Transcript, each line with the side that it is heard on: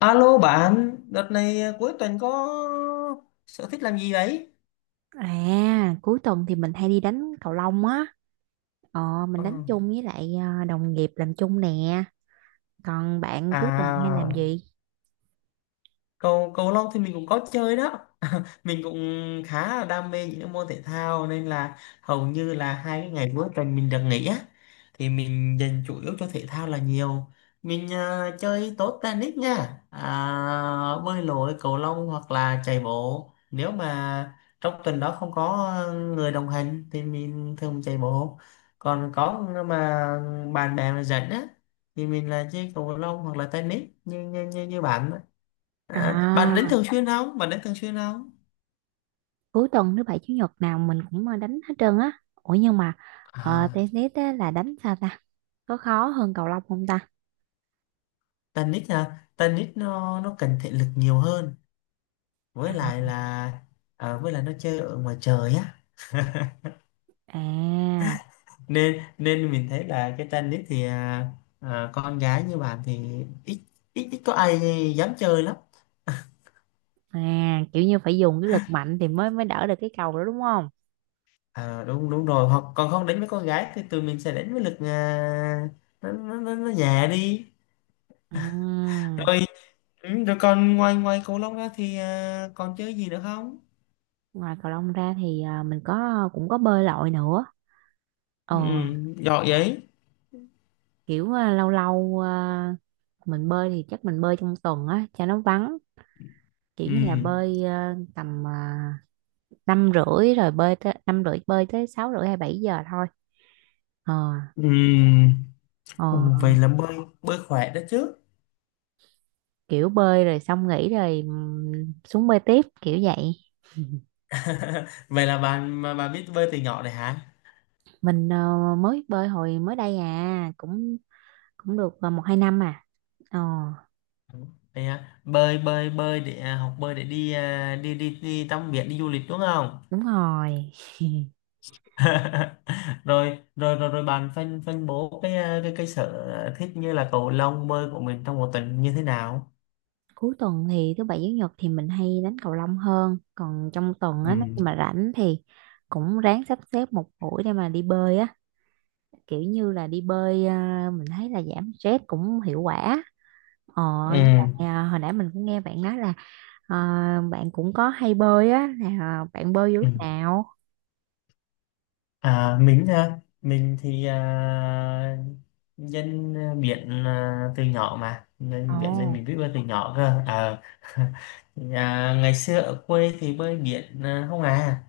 left: Alo bạn, đợt này cuối tuần có sở thích làm gì đấy?
right: À, cuối tuần thì mình hay đi đánh cầu lông á. Ờ, mình
left: Ừ.
right: đánh chung với lại đồng nghiệp làm chung nè. Còn bạn cuối tuần hay làm
left: À,
right: gì?
left: cầu cầu lông thì mình cũng có chơi đó. Mình cũng khá là đam mê những cái môn thể thao nên là hầu như là hai cái ngày cuối tuần mình được nghỉ á, thì mình dành chủ yếu cho thể thao là nhiều. Mình chơi tốt tennis nha, bơi lội, cầu lông hoặc là chạy bộ, nếu mà trong tuần đó không có người đồng hành thì mình thường chạy bộ, còn có mà bạn bè mà dẫn á thì mình là chơi cầu lông hoặc là tennis như bạn á. À, bạn đến
right: À,
left: thường xuyên không? Bạn đến thường xuyên không?
right: cuối tuần thứ bảy chủ nhật nào mình cũng đánh hết trơn á. Ủa nhưng mà
left: À,
right: tennis á, là đánh sao ta? Có khó hơn cầu lông không ta?
left: tennis hả? Tennis nó cần thể lực nhiều hơn, với
right: Ờ.
left: lại là à, với lại nó chơi ở ngoài trời á,
right: À,
left: nên nên mình thấy là cái tennis thì à, à, con gái như bạn thì ít, ít có ai dám chơi lắm.
right: à, kiểu như phải dùng cái lực mạnh thì mới mới đỡ được cái cầu đó đúng không?
left: À, đúng, đúng rồi, hoặc còn không đánh với con gái thì tụi mình sẽ đánh với lực à, nó nhẹ đi.
right: Ừm.
left: Ừ, rồi còn ngoài ngoài cầu lông ra thì à, còn chơi gì nữa không?
right: Ngoài cầu lông ra thì mình có bơi lội nữa. Ờ,
left: Ừ, giỏi vậy.
right: kiểu lâu lâu, mình bơi thì chắc mình bơi trong tuần á cho nó vắng, kiểu
left: Ừ.
right: như là bơi 5h30, rồi bơi tới 5h30, bơi tới 6h30 hay 7 giờ thôi. ờ
left: Ừ.
right: ờ
left: Ồ, vậy là bơi bơi khỏe đó chứ.
right: kiểu bơi rồi xong nghỉ rồi, xuống bơi tiếp kiểu vậy.
left: Vậy là bạn mà bạn biết bơi từ nhỏ rồi hả?
right: Mình mới bơi hồi mới đây, cũng cũng được, một hai năm ờ.
left: Vậy à, bơi bơi bơi để à, học bơi để đi à, đi đi đi tắm biển, đi du lịch đúng không?
right: Đúng rồi.
left: rồi rồi rồi rồi bạn phân phân bố cái à, cái sở thích như là cầu lông, bơi của mình trong một tuần như thế nào?
right: Cuối tuần thì thứ bảy chủ nhật thì mình hay đánh cầu lông hơn, còn trong tuần á nếu
left: Ừ.
right: như mà rảnh thì cũng ráng sắp xếp một buổi để mà đi bơi á, kiểu như là đi bơi mình thấy là giảm stress cũng hiệu quả. ờ
left: Ừ,
right: với lại, hồi nãy mình cũng nghe bạn nói là bạn cũng có hay bơi á, là bạn bơi vô
left: ừ.
right: lúc nào?
left: À, mình thì à, dân biển à, từ nhỏ mà nên
right: Ồ.
left: biển, nên mình biết bơi từ nhỏ cơ. Ờ. À, ngày xưa ở quê thì bơi biển à, không à.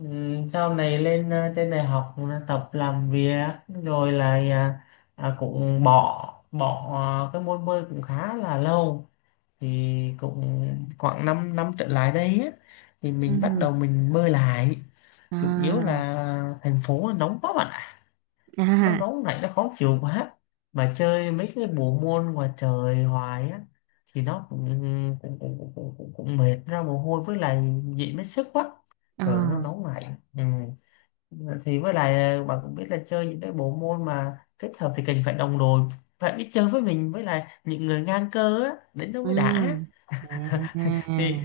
left: Ừ, sau này lên à, trên đại học là tập làm việc rồi là à, à, cũng bỏ bỏ à, cái môn bơi cũng khá là lâu, thì cũng khoảng 5 năm năm trở lại đây á, thì mình bắt
right: Ừ.
left: đầu mình bơi lại. Chủ yếu
right: À.
left: là thành phố nó nóng quá bạn ạ, nó
right: À.
left: nóng này nó khó chịu quá, mà chơi mấy cái bộ môn ngoài trời hoài á thì nó cũng cũng mệt, ra mồ hôi, với lại dị mất sức quá.
right: Ờ.
left: Trời nó nóng lạnh, ừ. Thì với lại bạn cũng biết là chơi những cái bộ môn mà kết hợp thì cần phải đồng đội, phải biết chơi với mình, với lại những người ngang cơ á, đến đó
right: Ừ.
left: mới đã.
right: À.
left: Thì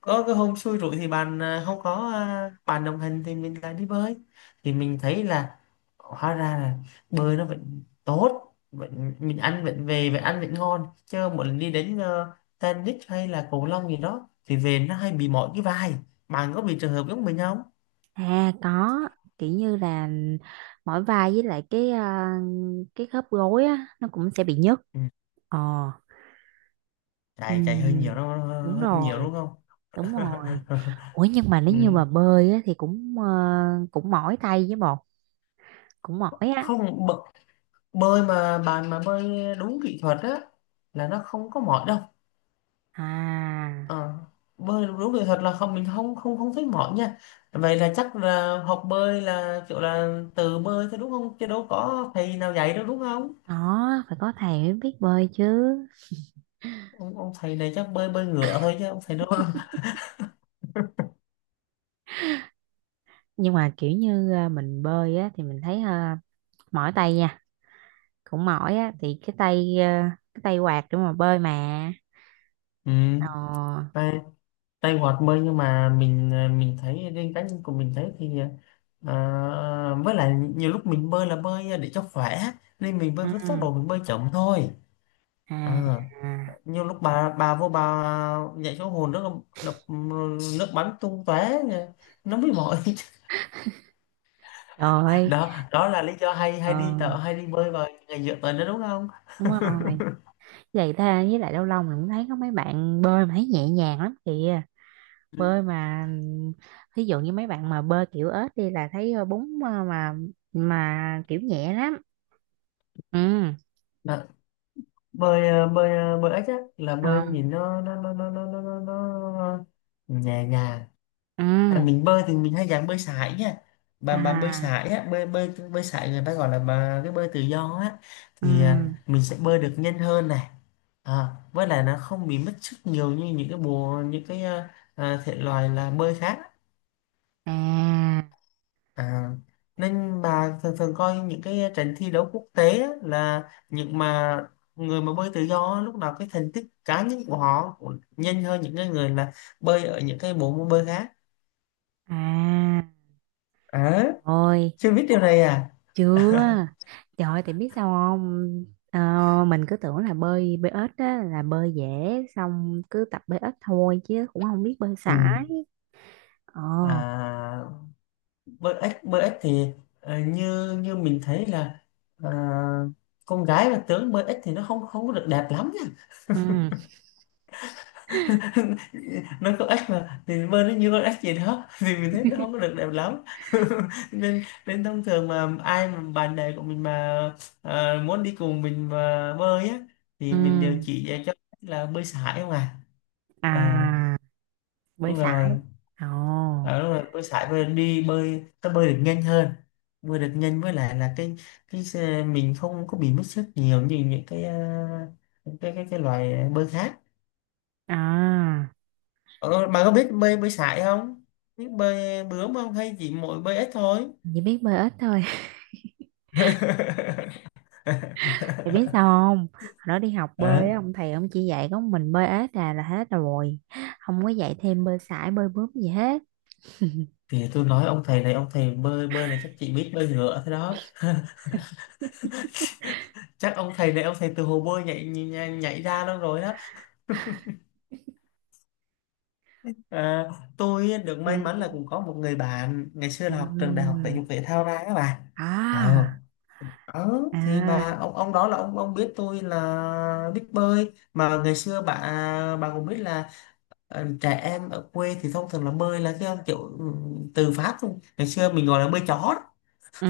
left: có cái hôm xui rủi thì bạn à, không có à, bạn đồng hành thì mình lại đi bơi, thì mình thấy là hóa ra là bơi nó vẫn tốt, vẫn mình ăn vẫn, về và ăn vẫn ngon, chứ mỗi lần đi đến tennis hay là cầu lông gì đó thì về nó hay bị mỏi cái vai. Bạn có bị trường hợp giống mình không?
right: À, có. Kiểu như là mỏi vai, với lại cái khớp gối á nó cũng sẽ bị nhức.
left: Ừ.
right: Ờ.
left: chạy chạy hơi nhiều
right: Ừ,
left: đó,
right: đúng
left: hơi nhiều
right: rồi,
left: đúng không?
right: đúng rồi. Ủa nhưng mà nếu như
left: Ừ.
right: mà bơi á, thì cũng mỏi tay với bột, cũng mỏi á.
left: không bợ- Bơi mà bạn mà bơi đúng kỹ thuật á là nó không có mỏi đâu.
right: À,
left: Ờ, bơi đúng rồi thật là không, mình không không không thấy mỏi nha. Vậy là chắc là học bơi là kiểu là tự bơi thôi đúng không, chứ đâu có thầy nào dạy đâu đúng không?
right: đó phải có thầy mới biết bơi chứ.
left: Ông thầy này chắc bơi bơi ngửa thôi, chứ ông thầy đâu.
right: Nhưng mà kiểu như mình bơi á thì mình thấy mỏi tay nha, cũng mỏi á, thì cái tay quạt để mà bơi mà.
left: Ừ,
right: Ờ.
left: tay, tay hoạt bơi, nhưng mà mình thấy riêng cá nhân của mình thấy thì à, với lại nhiều lúc mình bơi là bơi để cho khỏe, nên mình bơi
right: Ừ.
left: với tốc độ, mình bơi chậm thôi.
right: À,
left: À,
right: à,
left: nhiều lúc bà vô bà dạy số hồn nước, đập nước bắn tung tóe, nó mới mỏi.
right: trời ơi,
left: Đó đó là lý do hay
right: ờ,
left: hay đi tợ, hay đi bơi vào ngày giữa tuần đó đúng không?
right: đúng rồi. Vậy ta, với lại lâu lâu mình cũng thấy có mấy bạn bơi mà thấy nhẹ nhàng lắm kìa.
left: Ừ.
right: Bơi mà thí dụ như mấy bạn mà bơi kiểu ếch đi là thấy bún mà kiểu nhẹ lắm. Ừ.
left: Đó, bơi ếch á là bơi
right: Ờ.
left: nhìn nó nhẹ nhàng.
right: Ừ.
left: À, mình bơi thì mình hay dạng bơi sải nha. Bà bơi
right: À.
left: sải á, bơi bơi bơi sải người ta gọi là bà cái bơi tự do á,
right: Ừ.
left: thì à, mình sẽ bơi được nhanh hơn này. À, với lại nó không bị mất sức nhiều như những cái bộ, những cái à, thể loại là bơi khác.
right: À.
left: À, nên bà thường thường coi những cái trận thi đấu quốc tế á, là những mà người mà bơi tự do á, lúc nào cái thành tích cá nhân của họ cũng nhanh hơn những cái người là bơi ở những cái bộ môn bơi khác.
right: À.
left: À,
right: Ôi.
left: chưa biết điều này à.
right: Chưa. Trời ơi, thì biết sao không? Ờ, mình cứ tưởng là bơi bơi ếch á là bơi dễ, xong cứ tập bơi ếch thôi chứ cũng không biết bơi
left: Ừ.
right: sải. Ờ.
left: À, bơi ếch thì ờ, như như mình thấy là ờ, con gái mà tướng bơi ếch thì nó không, không có được đẹp lắm.
right: Ừ.
left: Nó có ếch mà thì bơi nó như con ếch gì đó. Thì mình thấy nó không có được đẹp lắm. nên nên thông thường mà ai mà bạn bè của mình mà ờ, muốn đi cùng mình mà bơi á thì
right: Ừ.
left: mình đều chỉ dạy cho là bơi sải không à. À,
right: À, bơi
left: đúng
right: sải.
left: rồi.
right: Ồ.
left: À, đúng rồi, bơi sải, bơi đi, bơi ta bơi được nhanh hơn, bơi được nhanh, với lại là cái mình không có bị mất sức nhiều như những cái cái loài bơi khác.
right: À,
left: Ờ, bà có biết bơi bơi sải không? Biết bơi bướm không hay chỉ mỗi bơi ếch thôi?
right: chỉ biết bơi ếch thôi. Thì biết sao không? Hồi đó đi học
left: Đó,
right: bơi á, ông thầy ông chỉ dạy có mình bơi ếch là hết rồi. Không có dạy thêm bơi sải, bơi bướm gì hết.
left: thì tôi nói ông thầy này, ông thầy bơi bơi này chắc chị biết bơi ngựa thế đó. Chắc ông thầy này, ông thầy từ hồ bơi nhảy nhảy, nhảy ra đâu rồi đó. À, tôi được
right: Ừ.
left: may mắn là cũng có một người bạn ngày xưa
right: Ừ.
left: là học trường đại học thể dục thể thao ra các bạn. ờ
right: À.
left: ờ, thì
right: À.
left: bà ông đó là ông biết tôi là biết bơi mà, ngày xưa bà cũng biết là ờ, trẻ em ở quê thì thông thường là bơi là cái kiểu ừ, từ phát luôn, ngày xưa mình gọi là bơi chó.
right: Ừ.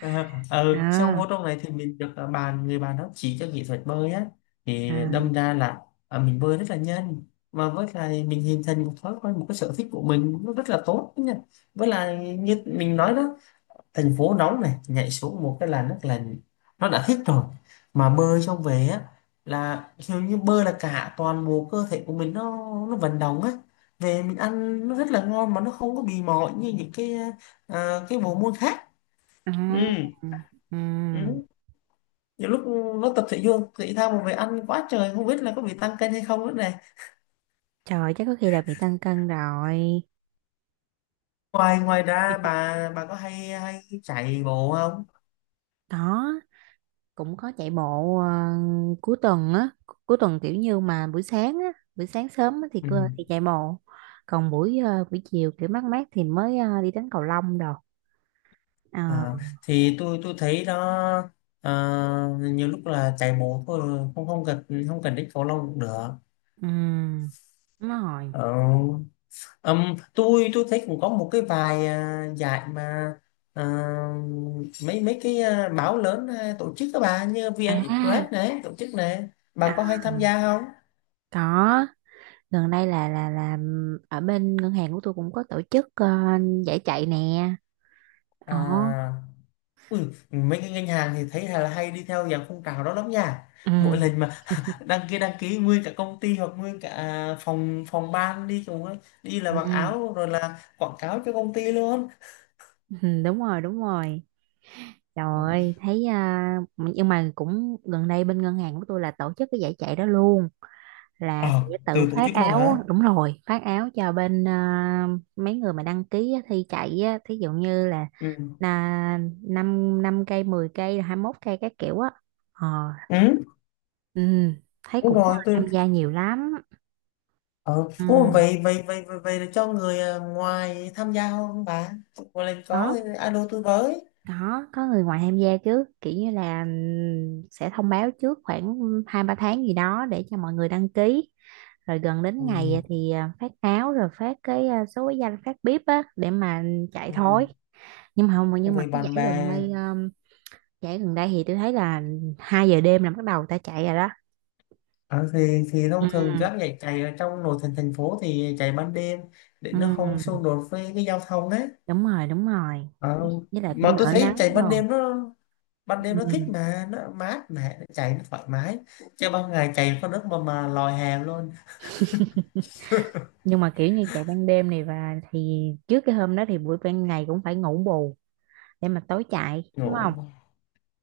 left: À, ờ, ừ, sau
right: À.
left: vô trong này thì mình được ờ, bạn, người bạn đó chỉ cho kỹ thuật bơi á, thì
right: À.
left: đâm ra là ờ, mình bơi rất là nhanh. Mà với lại mình hình thành một thói quen, một cái sở thích của mình nó rất là tốt nha. Với lại như mình nói đó, thành phố nóng này, nhảy xuống một cái là nước là nó đã thích rồi. Mà bơi xong về á là kiểu như bơi là cả toàn bộ cơ thể của mình nó vận động á, về mình ăn nó rất là ngon, mà nó không có bị mỏi như những cái cái bộ môn khác.
right: À,
left: Ừ.
right: ừ. Ừ.
left: Ừ, nhiều lúc nó tập thể dục thể thao mà về ăn quá trời, không biết là có bị tăng cân hay không nữa này.
right: Trời, chắc có khi là bị tăng cân rồi.
left: Ngoài ngoài ra bà có hay hay chạy bộ không?
right: Đó, cũng có chạy bộ, cuối tuần á, cuối tuần kiểu như mà buổi sáng á, buổi sáng sớm á thì
left: Ừ.
right: cơ thì chạy bộ. Còn buổi chiều kiểu mát mát thì mới đi đánh cầu lông đồ.
left: À,
right: Ờ,
left: thì tôi thấy đó, à, nhiều lúc là chạy bộ thôi, không không cần, không cần đến cầu lông cũng được.
right: ừ, đúng rồi.
left: Ờ, tôi thấy cũng có một cái vài à, giải mà à, mấy mấy cái à, báo lớn à, tổ chức các bà như vê en
right: À,
left: express này tổ chức này,
right: à,
left: bà có hay tham gia không?
right: có, gần đây là ở bên ngân hàng của tôi cũng có tổ chức giải chạy nè. Ồ.
left: À, Ui, mấy cái ngân hàng thì thấy là hay đi theo dạng phong trào đó lắm nha. Mỗi
right: Ừ.
left: lần mà đăng ký nguyên cả công ty hoặc nguyên cả phòng phòng ban đi cùng ấy. Đi là mặc
right: Ừ.
left: áo rồi là quảng cáo cho công ty luôn.
right: Ừ, đúng rồi, đúng rồi. Trời
left: Ừ.
right: ơi, thấy nhưng mà cũng gần đây bên ngân hàng của tôi là tổ chức cái giải chạy đó luôn, là sẽ
left: Ờ,
right: tự
left: từ tổ
right: phát
left: chức luôn
right: áo,
left: hả?
right: đúng rồi, phát áo cho bên mấy người mà đăng ký á, thi chạy á, thí dụ như là
left: Ừ.
right: là 5 năm cây, 10 cây, 21 cây các kiểu á. ờ,
left: Ừ,
right: ừ, thấy
left: đúng
right: cũng
left: rồi, từ
right: tham gia nhiều lắm.
left: ờ.
right: Ừ,
left: Ô, vậy vậy vậy vậy, vậy là cho người à, ngoài tham gia không bà? Một lần có
right: có
left: thì alo tôi với.
right: có người ngoài tham gia chứ, kiểu như là, sẽ thông báo trước khoảng hai ba tháng gì đó để cho mọi người đăng ký, rồi gần đến
left: Ui.
right: ngày thì phát áo, rồi phát cái số cái danh phát bếp á để mà chạy
left: Ừ,
right: thối. Nhưng mà không, nhưng mà
left: với
right: cái
left: bạn bè.
right: giải gần đây thì tôi thấy là 2 giờ đêm là bắt đầu ta chạy rồi đó.
left: Ờ, thì thông
right: Ừ.
left: thường các giải chạy ở trong nội thành thành phố thì chạy ban đêm để
right: Ừ,
left: nó không xung đột với cái giao thông đấy.
right: đúng rồi, đúng rồi.
left: Ờ,
right: Với lại
left: mà
right: cũng
left: tôi
right: đỡ
left: thấy
right: nắng
left: chạy ban
right: rồi.
left: đêm nó, ban đêm
right: Ừ.
left: nó thích mà, nó mát mẻ, nó chạy nó thoải mái, chứ ban ngày chạy có nước mà lòi hàng luôn.
right: Nhưng mà kiểu như chạy ban đêm này và thì trước cái hôm đó thì buổi ban ngày cũng phải ngủ bù để mà tối chạy
left: Ngủ.
right: đúng không?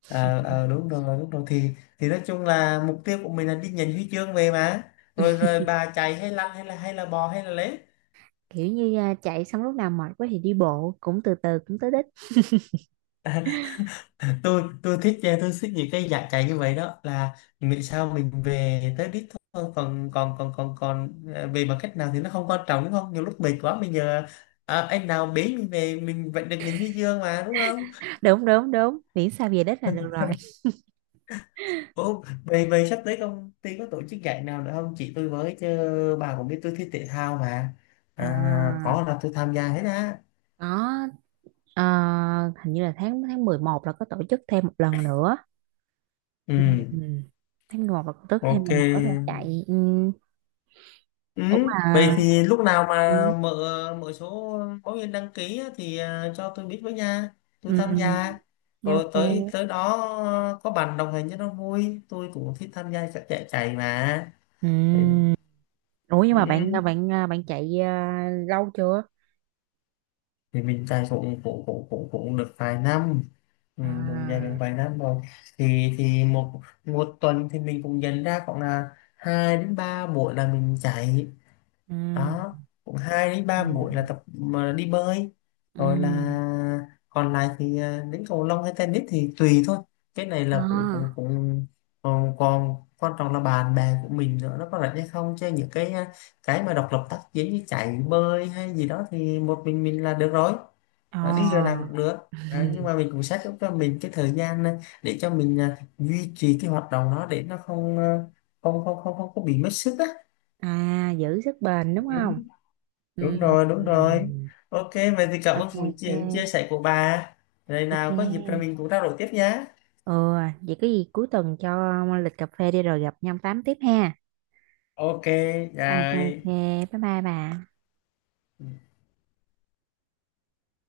left: Ờ, ờ, đúng rồi thì nói chung là mục tiêu của mình là đi nhận huy chương về mà, rồi rồi bà chạy hay lăn hay là, hay là bò hay là lết.
right: Kiểu như chạy xong lúc nào mệt quá thì đi bộ, cũng từ từ cũng tới đích.
left: Tôi thích tôi thích những cái dạng chạy như vậy đó, là miễn sao mình về tới đích thôi, còn còn còn còn còn về bằng cách nào thì nó không quan trọng đúng không, nhiều lúc mệt quá mình giờ à, anh nào bế mình về mình vẫn được nhìn thấy dương mà đúng không?
right: Đúng, đúng, đúng, miễn sao về đích là được rồi.
left: Ủa, về, về sắp tới công ty có tổ chức giải nào nữa không chị, tôi với chứ, bà cũng biết tôi thích thể thao mà. À,
right: À,
left: có là tôi tham gia hết á.
right: có, ờ, hình như là tháng tháng 11 là có tổ chức thêm một lần nữa.
left: Ừ.
right: Ừ. Tháng 11 là tổ chức thêm
left: Ok.
right: lần nữa rồi chạy,
left: Ừ,
right: cũng là.
left: vậy thì lúc nào mà
right: Ừ,
left: mở, mở số báo viên đăng ký á, thì à, cho tôi biết với nha, tôi tham
right: ừ,
left: gia.
right: nha,
left: Rồi tới
right: ok.
left: tới đó, à, có bạn đồng hành cho nó vui, tôi cũng thích tham gia các chạy chạy mà. Thì,
right: Ừ. Ủa nhưng mà bạn
left: ừ,
right: bạn bạn chạy lâu chưa?
left: thì mình chạy cũng cũng cũng cũng cũng được vài năm. Ừ, mình chạy được
right: À,
left: vài năm rồi. thì thì một một tuần thì mình cũng dành ra khoảng là hai đến ba buổi là mình chạy.
right: ừ,
left: Đó, cũng hai đến ba
right: ừ,
left: buổi là tập mà đi bơi,
right: ừ.
left: rồi là còn lại thì à, đến cầu lông hay tennis thì tùy thôi. Cái này là cũng cũng
right: À,
left: cũng còn, còn quan trọng là bạn bè của mình nữa, nó có rảnh hay không, chứ những cái à, cái mà độc lập tác chiến như chạy, bơi hay gì đó thì một mình là được rồi. Ờ, đi giờ nào
right: à,
left: cũng được. Ờ, nhưng mà mình cũng set up cho mình cái thời gian à, để cho mình à, duy trì cái hoạt động đó để nó không à, không không không không có bị mất sức á.
right: giữ sức bền
left: Ừ,
right: đúng không? Ừ.
left: đúng rồi
right: Ừ.
left: đúng rồi Ok, vậy thì cảm ơn
right: Ok,
left: buổi
right: ok,
left: chuyện chia sẻ của bà, rồi
right: ok.
left: nào có dịp rồi mình cũng trao đổi tiếp nhé.
right: Ừ, vậy có gì cuối tuần cho lịch cà phê đi rồi gặp nhau tám tiếp ha.
left: Ok.
right: Ok, ok,
left: Rồi.
right: bye bye bà.
left: Ừ.